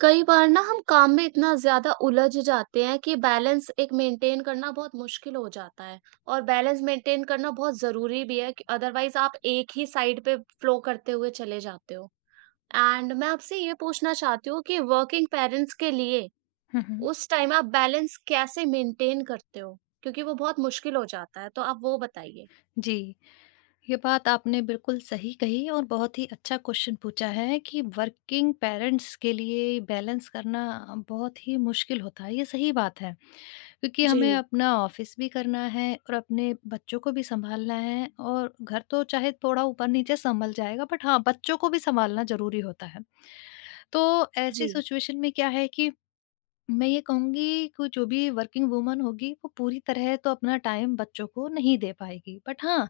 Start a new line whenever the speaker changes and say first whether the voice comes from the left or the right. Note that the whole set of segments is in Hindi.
right: कई बार ना हम काम में इतना ज़्यादा उलझ जाते हैं कि बैलेंस एक मेंटेन करना बहुत मुश्किल हो जाता है। और बैलेंस मेंटेन करना बहुत ज़रूरी भी है कि अदरवाइज़ आप एक ही साइड पे फ्लो करते हुए चले जाते हो। एंड मैं आपसे ये पूछना चाहती हूँ कि वर्किंग पेरेंट्स के लिए
left: हुँ, हुँ।
right: उस टाइम आप बैलेंस कैसे मेंटेन करते हो? क्योंकि वो बहुत मुश्किल हो जाता है, तो आप वो बताइए।
left: जी, ये बात आपने बिल्कुल सही कही और बहुत ही अच्छा क्वेश्चन पूछा है कि वर्किंग पेरेंट्स के लिए बैलेंस करना बहुत ही मुश्किल होता है, ये सही बात है। क्योंकि हमें
right: जी,
left: अपना ऑफ़िस भी करना है और अपने बच्चों को भी सँभालना है और घर तो चाहे थोड़ा ऊपर-नीचे सँभल जाएगा बट हाँ, बच्चों को भी सँभालना ज़रूरी होता है। तो
right: जी।
left: ऐसी सिचुएशन में क्या है कि मैं ये कहूँगी कि जो भी वर्किंग वुमन होगी वो पूरी तरह तो अपना टाइम बच्चों को नहीं दे पाएगी। बट हाँ,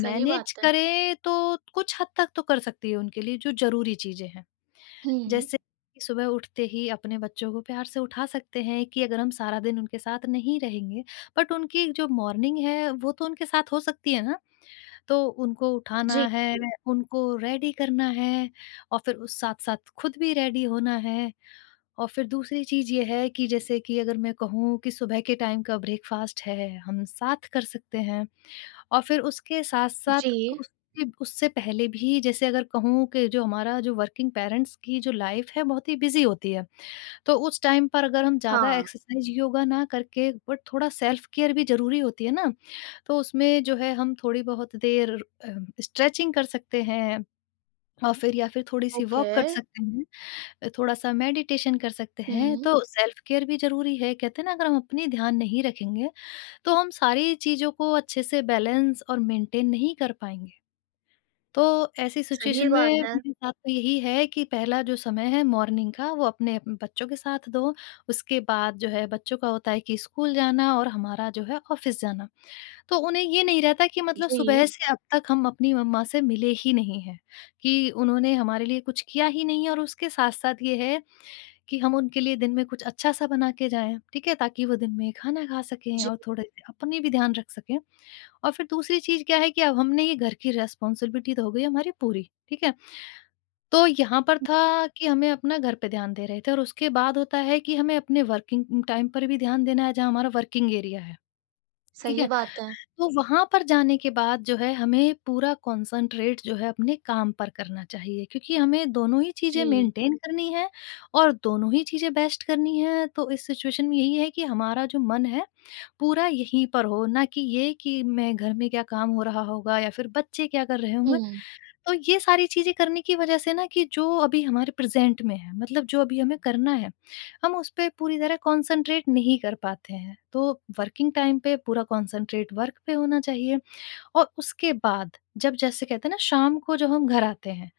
right: सही बात है।
left: करे तो कुछ हद तक तो कर सकती है उनके लिए जो ज़रूरी चीज़ें हैं।
right: हुँ।
left: जैसे कि सुबह उठते ही अपने बच्चों को प्यार से उठा सकते हैं कि अगर हम सारा दिन उनके साथ नहीं रहेंगे बट उनकी जो मॉर्निंग है वो तो उनके साथ हो सकती है ना। तो उनको उठाना
right: जी,
left: है, उनको रेडी करना है और फिर उस साथ-साथ खुद भी रेडी होना है। और फिर दूसरी चीज़ ये है कि जैसे कि अगर मैं कहूँ कि सुबह के टाइम का ब्रेकफ़ास्ट है, हम साथ कर सकते हैं। और फिर उसके साथ-साथ
right: जी।
left: उसके उससे पहले भी जैसे अगर कहूँ कि जो हमारा जो वर्किंग पेरेंट्स की जो लाइफ़ है बहुत ही बिज़ी होती है। तो उस टाइम पर अगर हम ज़्यादा
right: हाँ,
left: एक्सरसाइज़, योगा ना करके बट थोड़ा सेल्फ़ केयर भी ज़रूरी होती है ना, तो उसमें जो है हम थोड़ी बहुत देर अ, स्ट्रेचिंग कर सकते हैं और फिर या फिर थोड़ी-सी
right: ओके।
left: वॉक कर सकते हैं। थोड़ा सा मेडिटेशन कर सकते हैं
right: हुँ,
left: तो सेल्फ केयर भी जरूरी है कहते हैं ना अगर हम अपनी ध्यान नहीं रखेंगे तो हम सारी चीजों को अच्छे से बैलेंस और मेंटेन नहीं कर पाएंगे। तो ऐसी
right: सही
left: सिचुएशन में
right: बात है।
left: मेरे साथ तो यही है कि पहला जो समय है मॉर्निंग का वो अपने अपने बच्चों के साथ दो। उसके बाद जो है बच्चों का होता है कि स्कूल जाना और हमारा जो है ऑफिस जाना। तो उन्हें ये नहीं रहता कि मतलब सुबह
right: जी,
left: से अब तक हम अपनी मम्मा से मिले ही नहीं हैं कि उन्होंने हमारे लिए कुछ किया ही नहीं है और उसके साथ साथ ये है कि हम उनके लिए दिन में कुछ अच्छा-सा बना के जाएँ, ठीक है? ताकि वो दिन में खाना खा सकें
right: जी,
left: और थोड़े से अपने भी ध्यान रख सकें। और फिर दूसरी चीज़ क्या है कि अब हमने ये घर की रिस्पॉन्सिबिलिटी तो हो गई हमारी पूरी, ठीक है? तो यहाँ पर था कि हमें अपना घर पे ध्यान दे रहे थे और उसके बाद होता है कि हमें अपने वर्किंग टाइम पर भी ध्यान देना है, जहाँ हमारा वर्किंग एरिया है, ठीक
right: सही
left: है?
right: बात है।
left: तो वहाँ पर जाने के बाद जो है हमें पूरा कॉन्संट्रेट जो है अपने काम पर करना चाहिए क्योंकि हमें दोनों ही चीज़ें
right: जी,
left: मेंटेन करनी है और दोनों ही चीज़ें बेस्ट करनी है। तो इस सिचुएशन में यही है कि हमारा जो मन है पूरा यहीं पर हो, ना कि ये कि मैं घर में क्या काम हो रहा होगा या फिर बच्चे क्या कर रहे होंगे।
right: हुँ,
left: तो ये सारी चीज़ें करने की वजह से ना कि जो अभी हमारे प्रेज़ेंट में है, मतलब जो अभी हमें करना है, हम उस पे पूरी तरह कॉन्संट्रेट नहीं कर पाते हैं। तो वर्किंग टाइम पे पूरा कॉन्संट्रेट वर्क पे होना चाहिए और उसके बाद जब जैसे कहते हैं ना शाम को जब हम घर आते हैं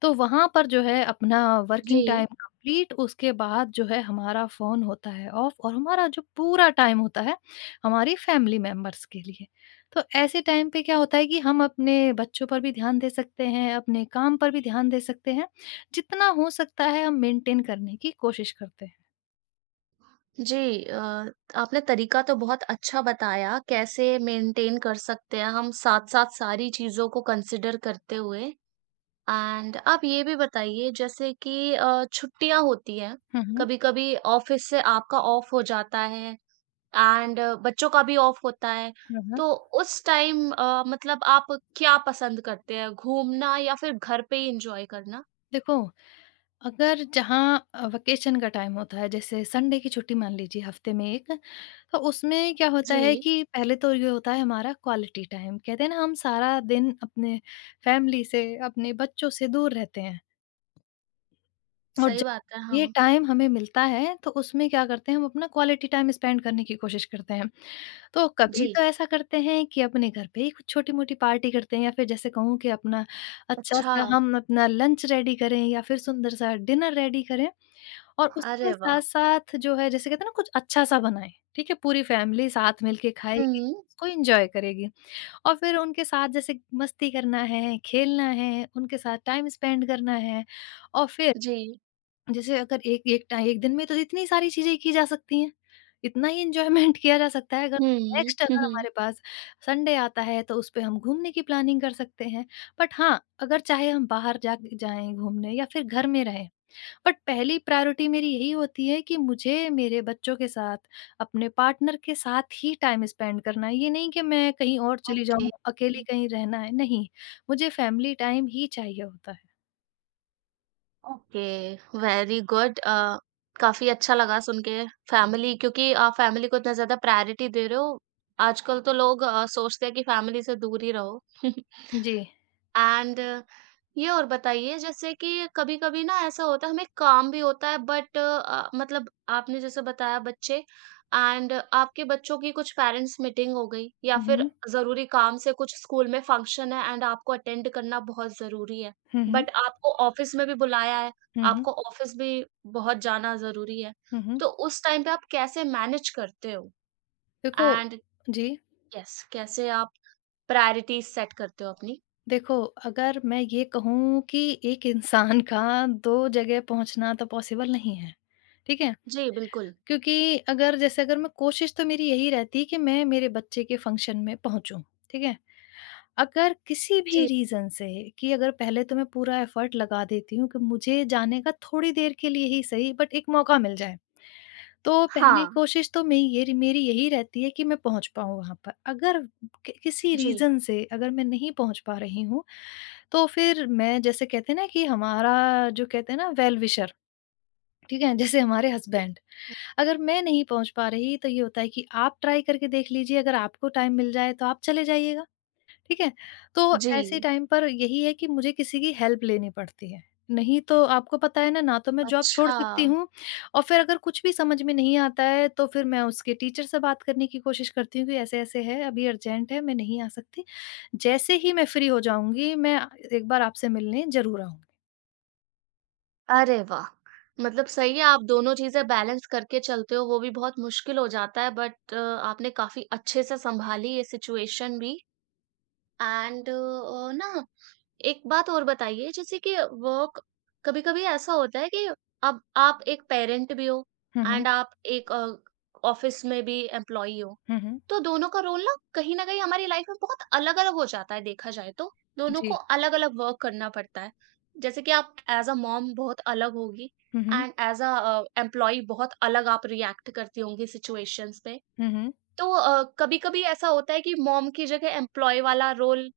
left: तो वहाँ पर जो है अपना वर्किंग टाइम
right: जी,
left: कंप्लीट उसके बाद जो है हमारा फ़ोन होता है ऑफ और हमारा जो पूरा टाइम होता है हमारी फैमिली मेंबर्स के लिए। तो ऐसे टाइम पे क्या होता है कि हम अपने बच्चों पर भी ध्यान दे सकते हैं, अपने काम पर भी ध्यान दे सकते हैं। जितना हो सकता है हम मेंटेन करने की कोशिश करते हैं।
right: जी। अ, आपने तरीका तो बहुत अच्छा बताया कैसे मेंटेन कर सकते हैं हम साथ-साथ सारी चीज़ों को कंसीडर करते हुए। एंड आप ये भी बताइए जैसे कि छुट्टियाँ होती हैं,
left: हुँ, हुँ।
right: कभी-कभी ऑफ़िस से आपका ऑफ हो जाता है एंड बच्चों का भी ऑफ होता है,
left: हुँ, हुँ।
right: तो उस टाइम मतलब आप क्या पसंद करते हैं घूमना या फिर घर पे ही एन्जॉय करना?
left: देखो, अगर जहाँ वेकेशन का टाइम होता है जैसे संडे की छुट्टी मान लीजिए हफ़्ते में 1, तो उसमें क्या होता है
right: जी।
left: कि पहले तो ये होता है हमारा क्वालिटी टाइम कहते हैं ना हम सारा दिन अपने फैमिली से अपने बच्चों से दूर रहते हैं। और
right: सही
left: जब
right: बात है,
left: ये
right: हाँ।
left: टाइम हमें मिलता है तो उसमें क्या करते हैं हम अपना क्वालिटी टाइम स्पेंड करने की कोशिश करते हैं। तो कभी
right: जी,
left: तो ऐसा करते हैं कि अपने घर पे ही कुछ छोटी-मोटी पार्टी करते हैं या फिर जैसे कहूँ कि अपना
right: अच्छा,
left: अच्छा-सा हम अपना लंच रेडी करें या फिर सुंदर-सा डिनर रेडी करें और
right: अरे
left: उसके
right: वाह!
left: साथ-साथ जो है जैसे कहते हैं ना कुछ अच्छा-सा बनाएँ, ठीक है? पूरी फ़ैमिली साथ मिल के खाएगी,
right: हुँ।
left: उसको एन्जॉय करेगी और फिर उनके साथ जैसे मस्ती करना है, खेलना है, उनके साथ टाइम स्पेंड करना है और फिर
right: जी,
left: जैसे अगर एक एक टाइ एक दिन में तो इतनी सारी चीज़ें की जा सकती हैं, इतना ही एन्जॉयमेंट किया जा सकता है। अगर
right: हुँ,
left: नेक्स्ट अगर
right: हुँ।
left: हमारे पास संडे आता है तो उसपे हम घूमने की प्लानिंग कर सकते हैं। बट हाँ, अगर चाहे हम बाहर जा जाएँ घूमने या फिर घर में रहें, बट पहली प्रायोरिटी मेरी यही होती है कि मुझे मेरे बच्चों के साथ, अपने पार्टनर के साथ ही टाइम स्पेंड करना है। ये नहीं कि मैं कहीं और चली
right: ओके,
left: जाऊँ, अकेली कहीं रहना है, नहीं, मुझे फैमिली टाइम ही चाहिए होता है।
right: Okay, very good. काफ़ी अच्छा लगा सुन के फैमिली क्योंकि आप फैमिली को इतना ज़्यादा प्रायोरिटी दे रहे हो। आजकल तो लोग सोचते हैं कि फैमिली से दूर ही रहो।
left: जी।
right: एंड ये और बताइए जैसे कि कभी-कभी ना ऐसा होता है हमें काम भी होता है बट मतलब आपने जैसे बताया बच्चे एंड आपके बच्चों की कुछ पेरेंट्स मीटिंग हो गई या
left: हुँ,
right: फिर
left: हुँ।
right: ज़रूरी काम से कुछ स्कूल में फंक्शन है एंड आपको अटेंड करना बहुत ज़रूरी है।
left: हुँ, हुँ।
right: बट आपको ऑफिस में भी बुलाया है,
left: हुँ, हुँ।
right: आपको ऑफिस भी बहुत जाना ज़रूरी है।
left: हुँ, हुँ।
right: तो उस टाइम पे आप कैसे मैनेज करते हो?
left: देखो
right: एंड
left: जी,
right: यस कैसे आप प्रायोरिटीज़ सेट करते हो अपनी?
left: देखो अगर मैं ये कहूँ कि एक इंसान का 2 जगह पहुँचना तो पॉसिबल नहीं है, ठीक है?
right: जी, बिल्कुल।
left: क्योंकि अगर जैसे अगर मैं कोशिश तो मेरी यही रहती है कि मैं मेरे बच्चे के फंक्शन में पहुँचूँ, ठीक है? अगर किसी भी
right: जी,
left: रीज़न से कि अगर पहले तो मैं पूरा एफ़र्ट लगा देती हूँ कि मुझे जाने का थोड़ी देर के लिए ही सही बट एक मौका मिल जाए। तो पहली
right: हाँ।
left: कोशिश तो मेरी यही रहती है कि मैं पहुँच पाऊँ वहाँ पर। अगर कि किसी
right: जी।
left: रीज़न से अगर मैं नहीं पहुँच पा रही हूँ, तो फिर मैं जैसे कहते हैं ना कि हमारा जो कहते हैं ना वेल विशर, ठीक है? जैसे हमारे हस्बैंड, अगर मैं नहीं पहुँच पा रही तो ये होता है कि आप ट्राई करके देख लीजिए, अगर आपको टाइम मिल जाए तो आप चले जाइएगा। ठीक है? तो ऐसे
right: जी।
left: टाइम पर यही है कि मुझे किसी की हेल्प लेनी पड़ती है। नहीं तो आपको पता है ना, ना तो मैं जॉब छोड़
right: अच्छा,
left: सकती हूँ और फिर अगर कुछ भी समझ में नहीं आता है तो फिर मैं उसके टीचर से बात करने की कोशिश करती हूँ कि ऐसे-ऐसे है, अभी अर्जेंट है, मैं नहीं आ सकती। जैसे ही मैं फ्री हो जाऊँगी, मैं एक बार आपसे मिलने ज़रूर आऊँगी।
right: अरे वाह! मतलब सही है आप दोनों चीज़ें बैलेंस करके चलते हो, वो भी बहुत मुश्किल हो जाता है बट आपने काफ़ी अच्छे से सँभाली ये सिचुएशन भी। एंड एक बात और बताइए जैसे कि वर्क कभी-कभी ऐसा होता है कि अब आप एक पेरेंट भी हो
left: हुँ, हुँ।
right: एंड आप एक ऑफिस में भी एम्प्लॉई हो,
left: हुँ, हुँ।
right: तो दोनों का रोल ना कहीं हमारी लाइफ में बहुत अलग अलग हो जाता है, देखा जाए तो दोनों
left: जी।
right: को अलग अलग वर्क करना पड़ता है। जैसे कि आप एज अ मॉम बहुत अलग होगी
left: हुँ, हुँ।
right: एंड एज अ एम्प्लॉय बहुत अलग आप रिएक्ट करती होंगी सिचुएशंस पे।
left: हुँ, हुँ।
right: तो कभी कभी ऐसा होता है कि मॉम की जगह एम्प्लॉय वाला रोल,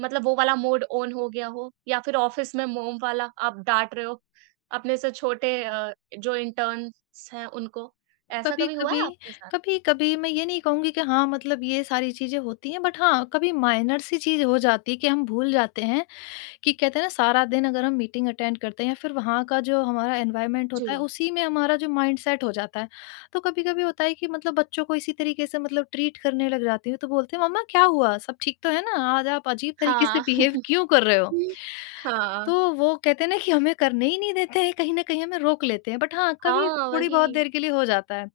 right: मतलब वो वाला मोड ऑन हो गया हो, या फिर ऑफिस में मोम वाला आप डांट रहे हो अपने से छोटे जो इंटर्न्स हैं उनको, ऐसा कभी हुआ
left: कभी-कभी
right: है आपके साथ?
left: कभी-कभी मैं ये नहीं कहूँगी कि हाँ, मतलब ये सारी चीज़ें होती हैं, बट हाँ, कभी माइनर सी चीज़ हो जाती है कि हम भूल जाते हैं कि कहते हैं ना सारा दिन अगर हम मीटिंग अटेंड करते हैं या फिर वहाँ का जो हमारा एनवायरनमेंट होता है
right: जी।
left: उसी में हमारा जो माइंडसेट हो जाता है। तो कभी-कभी होता है कि मतलब बच्चों को इसी तरीके से मतलब ट्रीट करने लग जाती हूँ, तो बोलते हैं मम्मा क्या हुआ? सब ठीक तो है ना? आज आप अजीब तरीके से
right: हाँ।
left: बिहेव क्यों कर रहे हो? तो
right: हाँ।
left: वो कहते हैं ना कि हमें करने ही नहीं देते हैं, कहीं न कहीं हमें रोक लेते हैं। बट हाँ, कभी
right: हाँ,
left: थोड़ी बहुत
right: वही।
left: देर के लिए हो जाता है।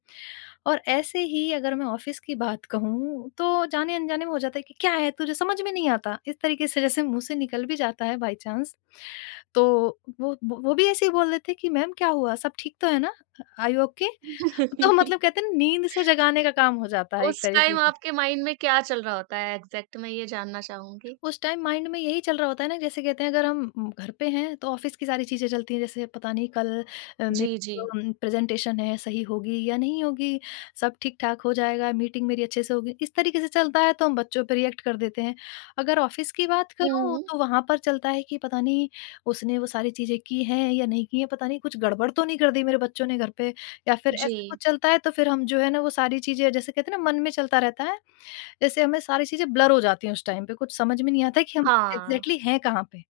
left: और ऐसे ही अगर मैं ऑफिस की बात कहूँ, तो जाने-अनजाने में हो जाता है कि क्या है तुझे समझ में नहीं आता, इस तरीके से जैसे मुँह से निकल भी जाता है बाय चांस। तो वो भी ऐसे ही बोल देते हैं कि मैम क्या हुआ? सब ठीक तो है ना? Are you okay? तो मतलब कहते हैं ना नींद से जगाने का काम हो जाता है एक
right: उस
left: तरीके
right: टाइम
left: से।
right: आपके माइंड में क्या चल रहा होता है एग्ज़ैक्ट, मैं ये जानना चाहूँगी?
left: उस टाइम माइंड में यही चल रहा होता है ना जैसे कहते हैं अगर हम घर पे हैं तो ऑफिस की सारी चीज़ें चलती हैं जैसे पता नहीं कल मेरी
right: जी, जी।
left: प्रेज़ेंटेशन है सही होगी या नहीं होगी? सब ठीक-ठाक हो जाएगा? मीटिंग मेरी अच्छे से होगी? इस तरीके से चलता है तो हम बच्चों पे रिएक्ट कर देते हैं। अगर ऑफिस की बात करूँ
right: हुँ,
left: तो वहाँ पर चलता है कि पता नहीं उसने वो सारी चीज़ें की हैं या नहीं की हैं? पता नहीं कुछ गड़बड़ तो नहीं कर दी मेरे बच्चों ने घर पे, या फिर
right: जी।
left: ऐसा कुछ चलता है तो फिर हम जो है ना वो सारी चीज़ें जैसे कहते हैं ना मन में चलता रहता है। जैसे हमें सारी चीज़ें ब्लर हो जाती हैं उस टाइम पे, कुछ समझ में नहीं आता है कि हम
right: हाँ,
left: एग्ज़ैक्टली हैं कहाँ पे।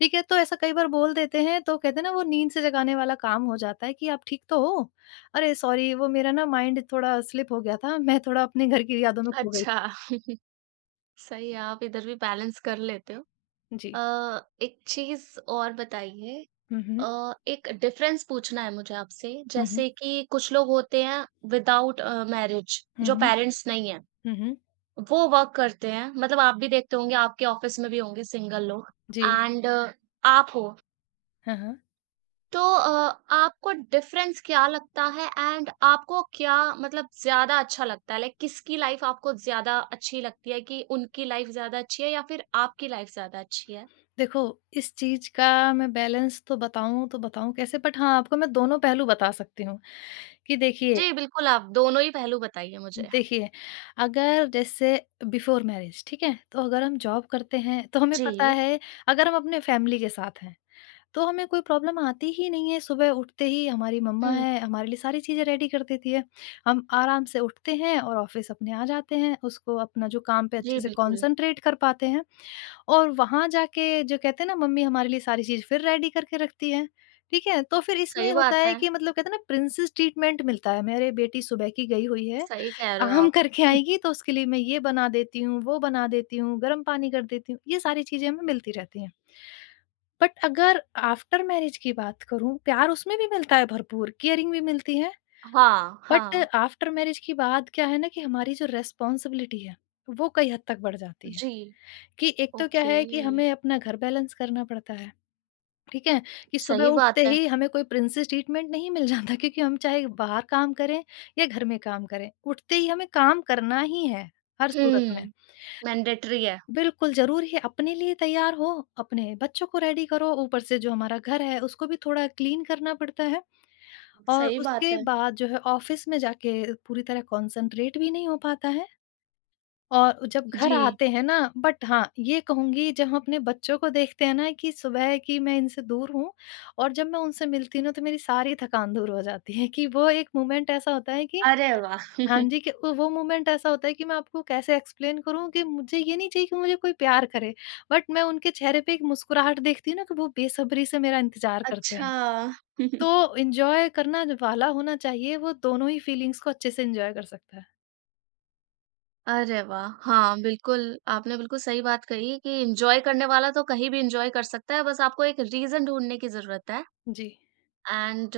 left: ठीक है, तो ऐसा कई बार बोल देते हैं तो कहते हैं ना वो नींद से जगाने वाला काम हो जाता है कि आप ठीक तो हो? अरे सॉरी वो मेरा ना माइंड थोड़ा स्लिप हो गया था, मैं थोड़ा अपने घर की यादों में खो गई।
right: अच्छा। सही है, आप इधर भी बैलेंस कर लेते हो।
left: जी।
right: अ, एक चीज़ और बताइए।
left: हुँ, हुँ।
right: एक डिफरेंस पूछना है मुझे आपसे,
left: हुँ, हुँ।
right: जैसे कि कुछ लोग होते हैं विदाउट मैरिज
left: हुँ,
right: जो
left: हुँ।
right: पेरेंट्स नहीं है,
left: हुँ, हुँ।
right: वो वर्क करते हैं, मतलब आप भी देखते होंगे, आपके ऑफिस में भी होंगे सिंगल लोग
left: जी।
right: एंड आप हो।
left: हाँ, हाँ।
right: तो आपको डिफरेंस क्या लगता है एंड आपको क्या मतलब ज्यादा अच्छा लगता है, लाइक किसकी लाइफ आपको ज्यादा अच्छी लगती है? कि उनकी लाइफ ज्यादा अच्छी है या फिर आपकी लाइफ ज्यादा अच्छी है?
left: देखो, इस चीज़ का मैं बैलेंस तो बताऊँ कैसे, बट हाँ, आपको मैं दोनों पहलू बता सकती हूँ, कि देखिए।
right: जी बिल्कुल, आप दोनों ही पहलू बताइए मुझे।
left: देखिए, अगर जैसे बिफ़ोर मैरिज, ठीक है? तो अगर हम जॉब करते हैं, तो हमें पता
right: जी।
left: है, अगर हम अपने फैमिली के साथ हैं, तो हमें कोई प्रॉब्लम आती ही नहीं है। सुबह उठते ही हमारी मम्मा
right: हम्म।
left: है, हमारे लिए सारी चीज़ें रेडी कर देती है। हम आराम से उठते हैं और ऑफ़िस अपने आ जाते हैं, उसको अपना जो काम पे
right: जी
left: अच्छे से
right: बिल्कुल।
left: कॉन्संट्रेट कर पाते हैं। और वहाँ जाके जो कहते हैं ना, मम्मी हमारे लिए सारी चीज़ फिर रेडी करके रखती है, ठीक है? तो फिर
right: सही
left: इसमें होता
right: बात
left: है
right: है।
left: कि मतलब कहते हैं ना, प्रिंसेस ट्रीटमेंट मिलता है। मेरे बेटी सुबह की गई हुई है,
right: सही कह रहे हो
left: काम
right: आप।
left: करके आएगी तो उसके लिए मैं ये बना देती हूँ, वो बना देती हूँ, गर्म पानी कर देती हूँ, ये सारी चीज़ें हमें मिलती रहती हैं। बट अगर आफ्टर मैरिज की बात करूँ, प्यार उसमें भी मिलता है भरपूर, केयरिंग भी मिलती है,
right: हाँ,
left: बट
right: हाँ।
left: आफ्टर मैरिज की बात क्या है ना, कि हमारी जो रिस्पॉन्सिबिलिटी है, वो कई हद तक बढ़ जाती है,
right: जी,
left: कि एक तो क्या
right: ओके।
left: है कि हमें अपना घर बैलेंस करना पड़ता है। ठीक है? कि सुबह
right: सही
left: उठते
right: बात है।
left: ही हमें कोई प्रिंसेस ट्रीटमेंट नहीं मिल जाता, क्योंकि हम चाहे बाहर काम करें या घर में काम करें, उठते ही हमें काम करना ही है, हर सूरत में।
right: हुँ, मैंडेटरी है।
left: बिल्कुल, ज़रूरी है, अपने लिए तैयार हो, अपने बच्चों को रेडी करो, ऊपर से जो हमारा घर है उसको भी थोड़ा क्लीन करना पड़ता है और
right: सही बात
left: उसके
right: है।
left: बाद जो है ऑफ़िस में जाके पूरी तरह कॉन्संट्रेट भी नहीं हो पाता है। और जब घर
right: जी।
left: आते हैं ना, बट हाँ, ये कहूँगी, जब हम अपने बच्चों को देखते हैं ना कि सुबह की मैं इनसे दूर हूँ और जब मैं उनसे मिलती हूँ ना, तो मेरी सारी थकान दूर हो जाती है, कि वो एक मोमेंट ऐसा होता है कि
right: अरे वाह!
left: हाँ जी, कि वो मोमेंट ऐसा होता है कि मैं आपको कैसे एक्सप्लेन करूँ कि मुझे ये नहीं चाहिए कि मुझे कोई प्यार करे, बट मैं उनके चेहरे पे एक मुस्कुराहट देखती हूँ ना कि वो बेसब्री से मेरा इंतज़ार करते
right: अच्छा।
left: हैं। तो एन्जॉय करना वाला होना चाहिए, वो दोनों ही फीलिंग्स को अच्छे से एन्जॉय कर सकता है।
right: अरे वाह! हाँ, बिल्कुल, आपने बिल्कुल सही बात कही कि एन्जॉय करने वाला तो कहीं भी एन्जॉय कर सकता है, बस आपको एक रीज़न ढूँढने की ज़रूरत है।
left: जी।
right: एंड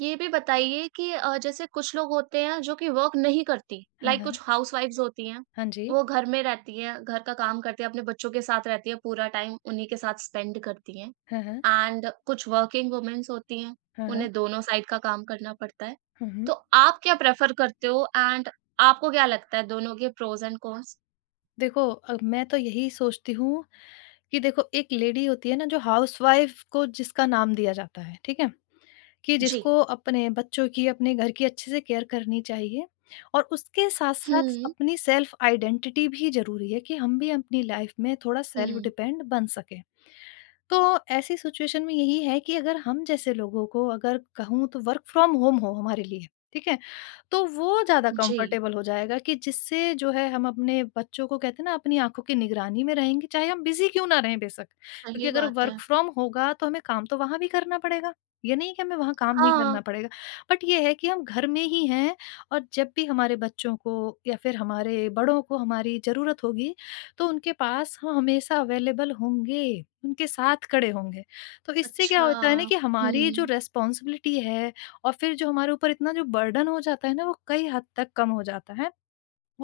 right: ये भी बताइए कि जैसे कुछ लोग होते हैं जो कि वर्क नहीं करती,
left: हाँ,
right: लाइक कुछ
left: हाँ।
right: हाउसवाइफ्स होती हैं,
left: हाँ जी।
right: वो घर में रहती हैं, घर का काम करती हैं, अपने बच्चों के साथ रहती है, पूरा टाइम उन्हीं के साथ स्पेंड करती हैं
left: हाँ, हाँ।
right: एंड कुछ वर्किंग वुमेन्स होती हैं,
left: हाँ, हाँ।
right: उन्हें दोनों साइड का काम करना पड़ता है।
left: हुँ,
right: तो
left: हुँ।
right: आप क्या प्रेफर करते हो एंड आपको क्या लगता है दोनों के प्रोज एंड कॉन्स?
left: देखो, मैं तो यही सोचती हूँ कि देखो, एक लेडी होती है ना जो हाउसवाइफ़ को जिसका नाम दिया जाता है, ठीक है? कि
right: जी।
left: जिसको अपने बच्चों की, अपने घर की अच्छे से केयर करनी चाहिए और उसके साथ-साथ
right: हम्म।
left: अपनी सेल्फ़ आइडेंटिटी भी ज़रूरी है, कि हम भी अपनी लाइफ़ में थोड़ा सेल्फ़
right: हम्म।
left: डिपेंड बन सकें। तो ऐसी सिचुएशन में यही है कि अगर हम जैसे लोगों को अगर कहूँ, तो वर्क फ्रॉम होम हो हमारे लिए, ठीक है? तो वो ज़्यादा
right: जी।
left: कंफर्टेबल हो जाएगा, कि जिससे जो है हम अपने बच्चों को कहते हैं ना, अपनी आँखों की निगरानी में रहेंगे, चाहे हम बिज़ी क्यों ना रहें बेशक।
right: सही
left: क्योंकि अगर
right: बात है।
left: वर्क फ्रॉम होगा, तो हमें काम तो वहाँ भी करना पड़ेगा। ये नहीं है कि हमें वहाँ काम नहीं
right: हाँ।
left: करना पड़ेगा। बट ये है कि हम घर में ही हैं और जब भी हमारे बच्चों को या फिर हमारे बड़ों को हमारी ज़रूरत होगी, तो उनके पास हम हमेशा अवेलेबल होंगे, उनके साथ खड़े होंगे। तो इससे क्या
right: अच्छा।
left: होता है ना, कि हमारी जो
right: हम्म।
left: रिस्पॉन्सिबिलिटी है और फिर जो हमारे ऊपर इतना जो बर्डन हो जाता है ना, वो कई हद तक कम हो जाता है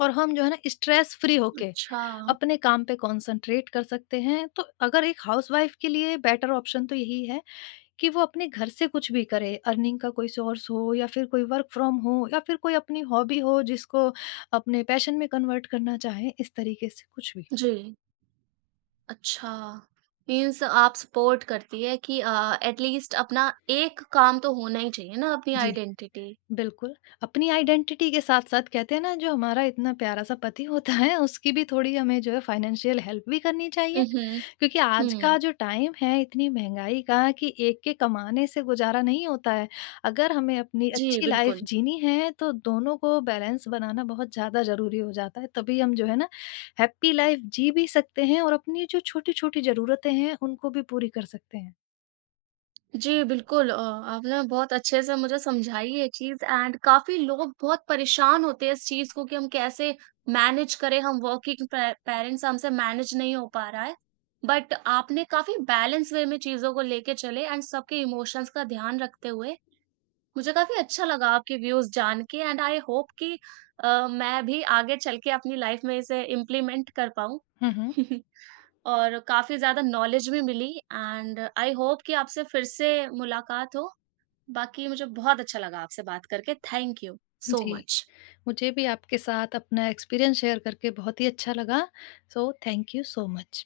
left: और हम जो है ना, स्ट्रेस फ्री होके
right: अच्छा।
left: अपने काम पे कंसंट्रेट कर सकते हैं। तो अगर एक हाउसवाइफ के लिए बेटर ऑप्शन तो यही है कि वो अपने घर से कुछ भी करे, अर्निंग का कोई सोर्स हो या फिर कोई वर्क फ्रॉम हो या फिर कोई अपनी हॉबी हो, जिसको अपने पैशन में कन्वर्ट करना चाहे, इस तरीके से कुछ भी।
right: जी। अच्छा, मीन्स आप सपोर्ट करती है कि एट लीस्ट अपना एक काम तो होना ही चाहिए ना, अपनी
left: जी।
right: आइडेंटिटी।
left: बिल्कुल, अपनी आइडेंटिटी के साथ-साथ कहते हैं ना, जो हमारा इतना प्यारा सा पति होता है उसकी भी थोड़ी हमें जो है फाइनेंशियल हेल्प भी करनी चाहिए,
right: हुँ, हुँ।
left: क्योंकि आज
right: हुँ।
left: का जो टाइम है, इतनी महँगाई का, कि एक के कमाने से गुज़ारा नहीं होता है। अगर हमें अपनी
right: जी,
left: अच्छी लाइफ़
right: बिल्कुल।
left: जीनी है, तो दोनों को बैलेंस बनाना बहुत ज़्यादा ज़रूरी हो जाता है, तभी हम जो है ना, हैप्पी लाइफ़ जी भी सकते हैं और अपनी जो छोटी-छोटी ज़रूरतें हैं उनको भी पूरी कर सकते हैं।
right: जी, बिल्कुल। आपने बहुत अच्छे से मुझे समझाई ये चीज़। एंड काफ़ी लोग बहुत परेशान होते हैं इस चीज़ को कि हम कैसे मैनेज करें, हम वर्किंग पे पेरेंट्स हैं, हमसे मैनेज नहीं हो पा रहा है। बट आपने काफ़ी बैलेंस वे में चीज़ों को लेके चले एंड सबके इमोशंस का ध्यान रखते हुए मुझे काफ़ी अच्छा लगा आपके व्यूज़ जान के। एंड आई होप कि मैं भी आगे चल के अपनी लाइफ में इसे इम्प्लीमेंट कर पाऊँ।
left: हुँ, हुँ।
right: और काफ़ी ज़्यादा नॉलेज भी मिली एंड आई होप कि आपसे फिर से मुलाकात हो। बाकी मुझे बहुत अच्छा लगा आपसे बात करके। थैंक यू सो
left: जी।
right: मच।
left: मुझे भी आपके साथ अपना एक्सपीरियंस शेयर करके बहुत ही अच्छा लगा। So thank you so much.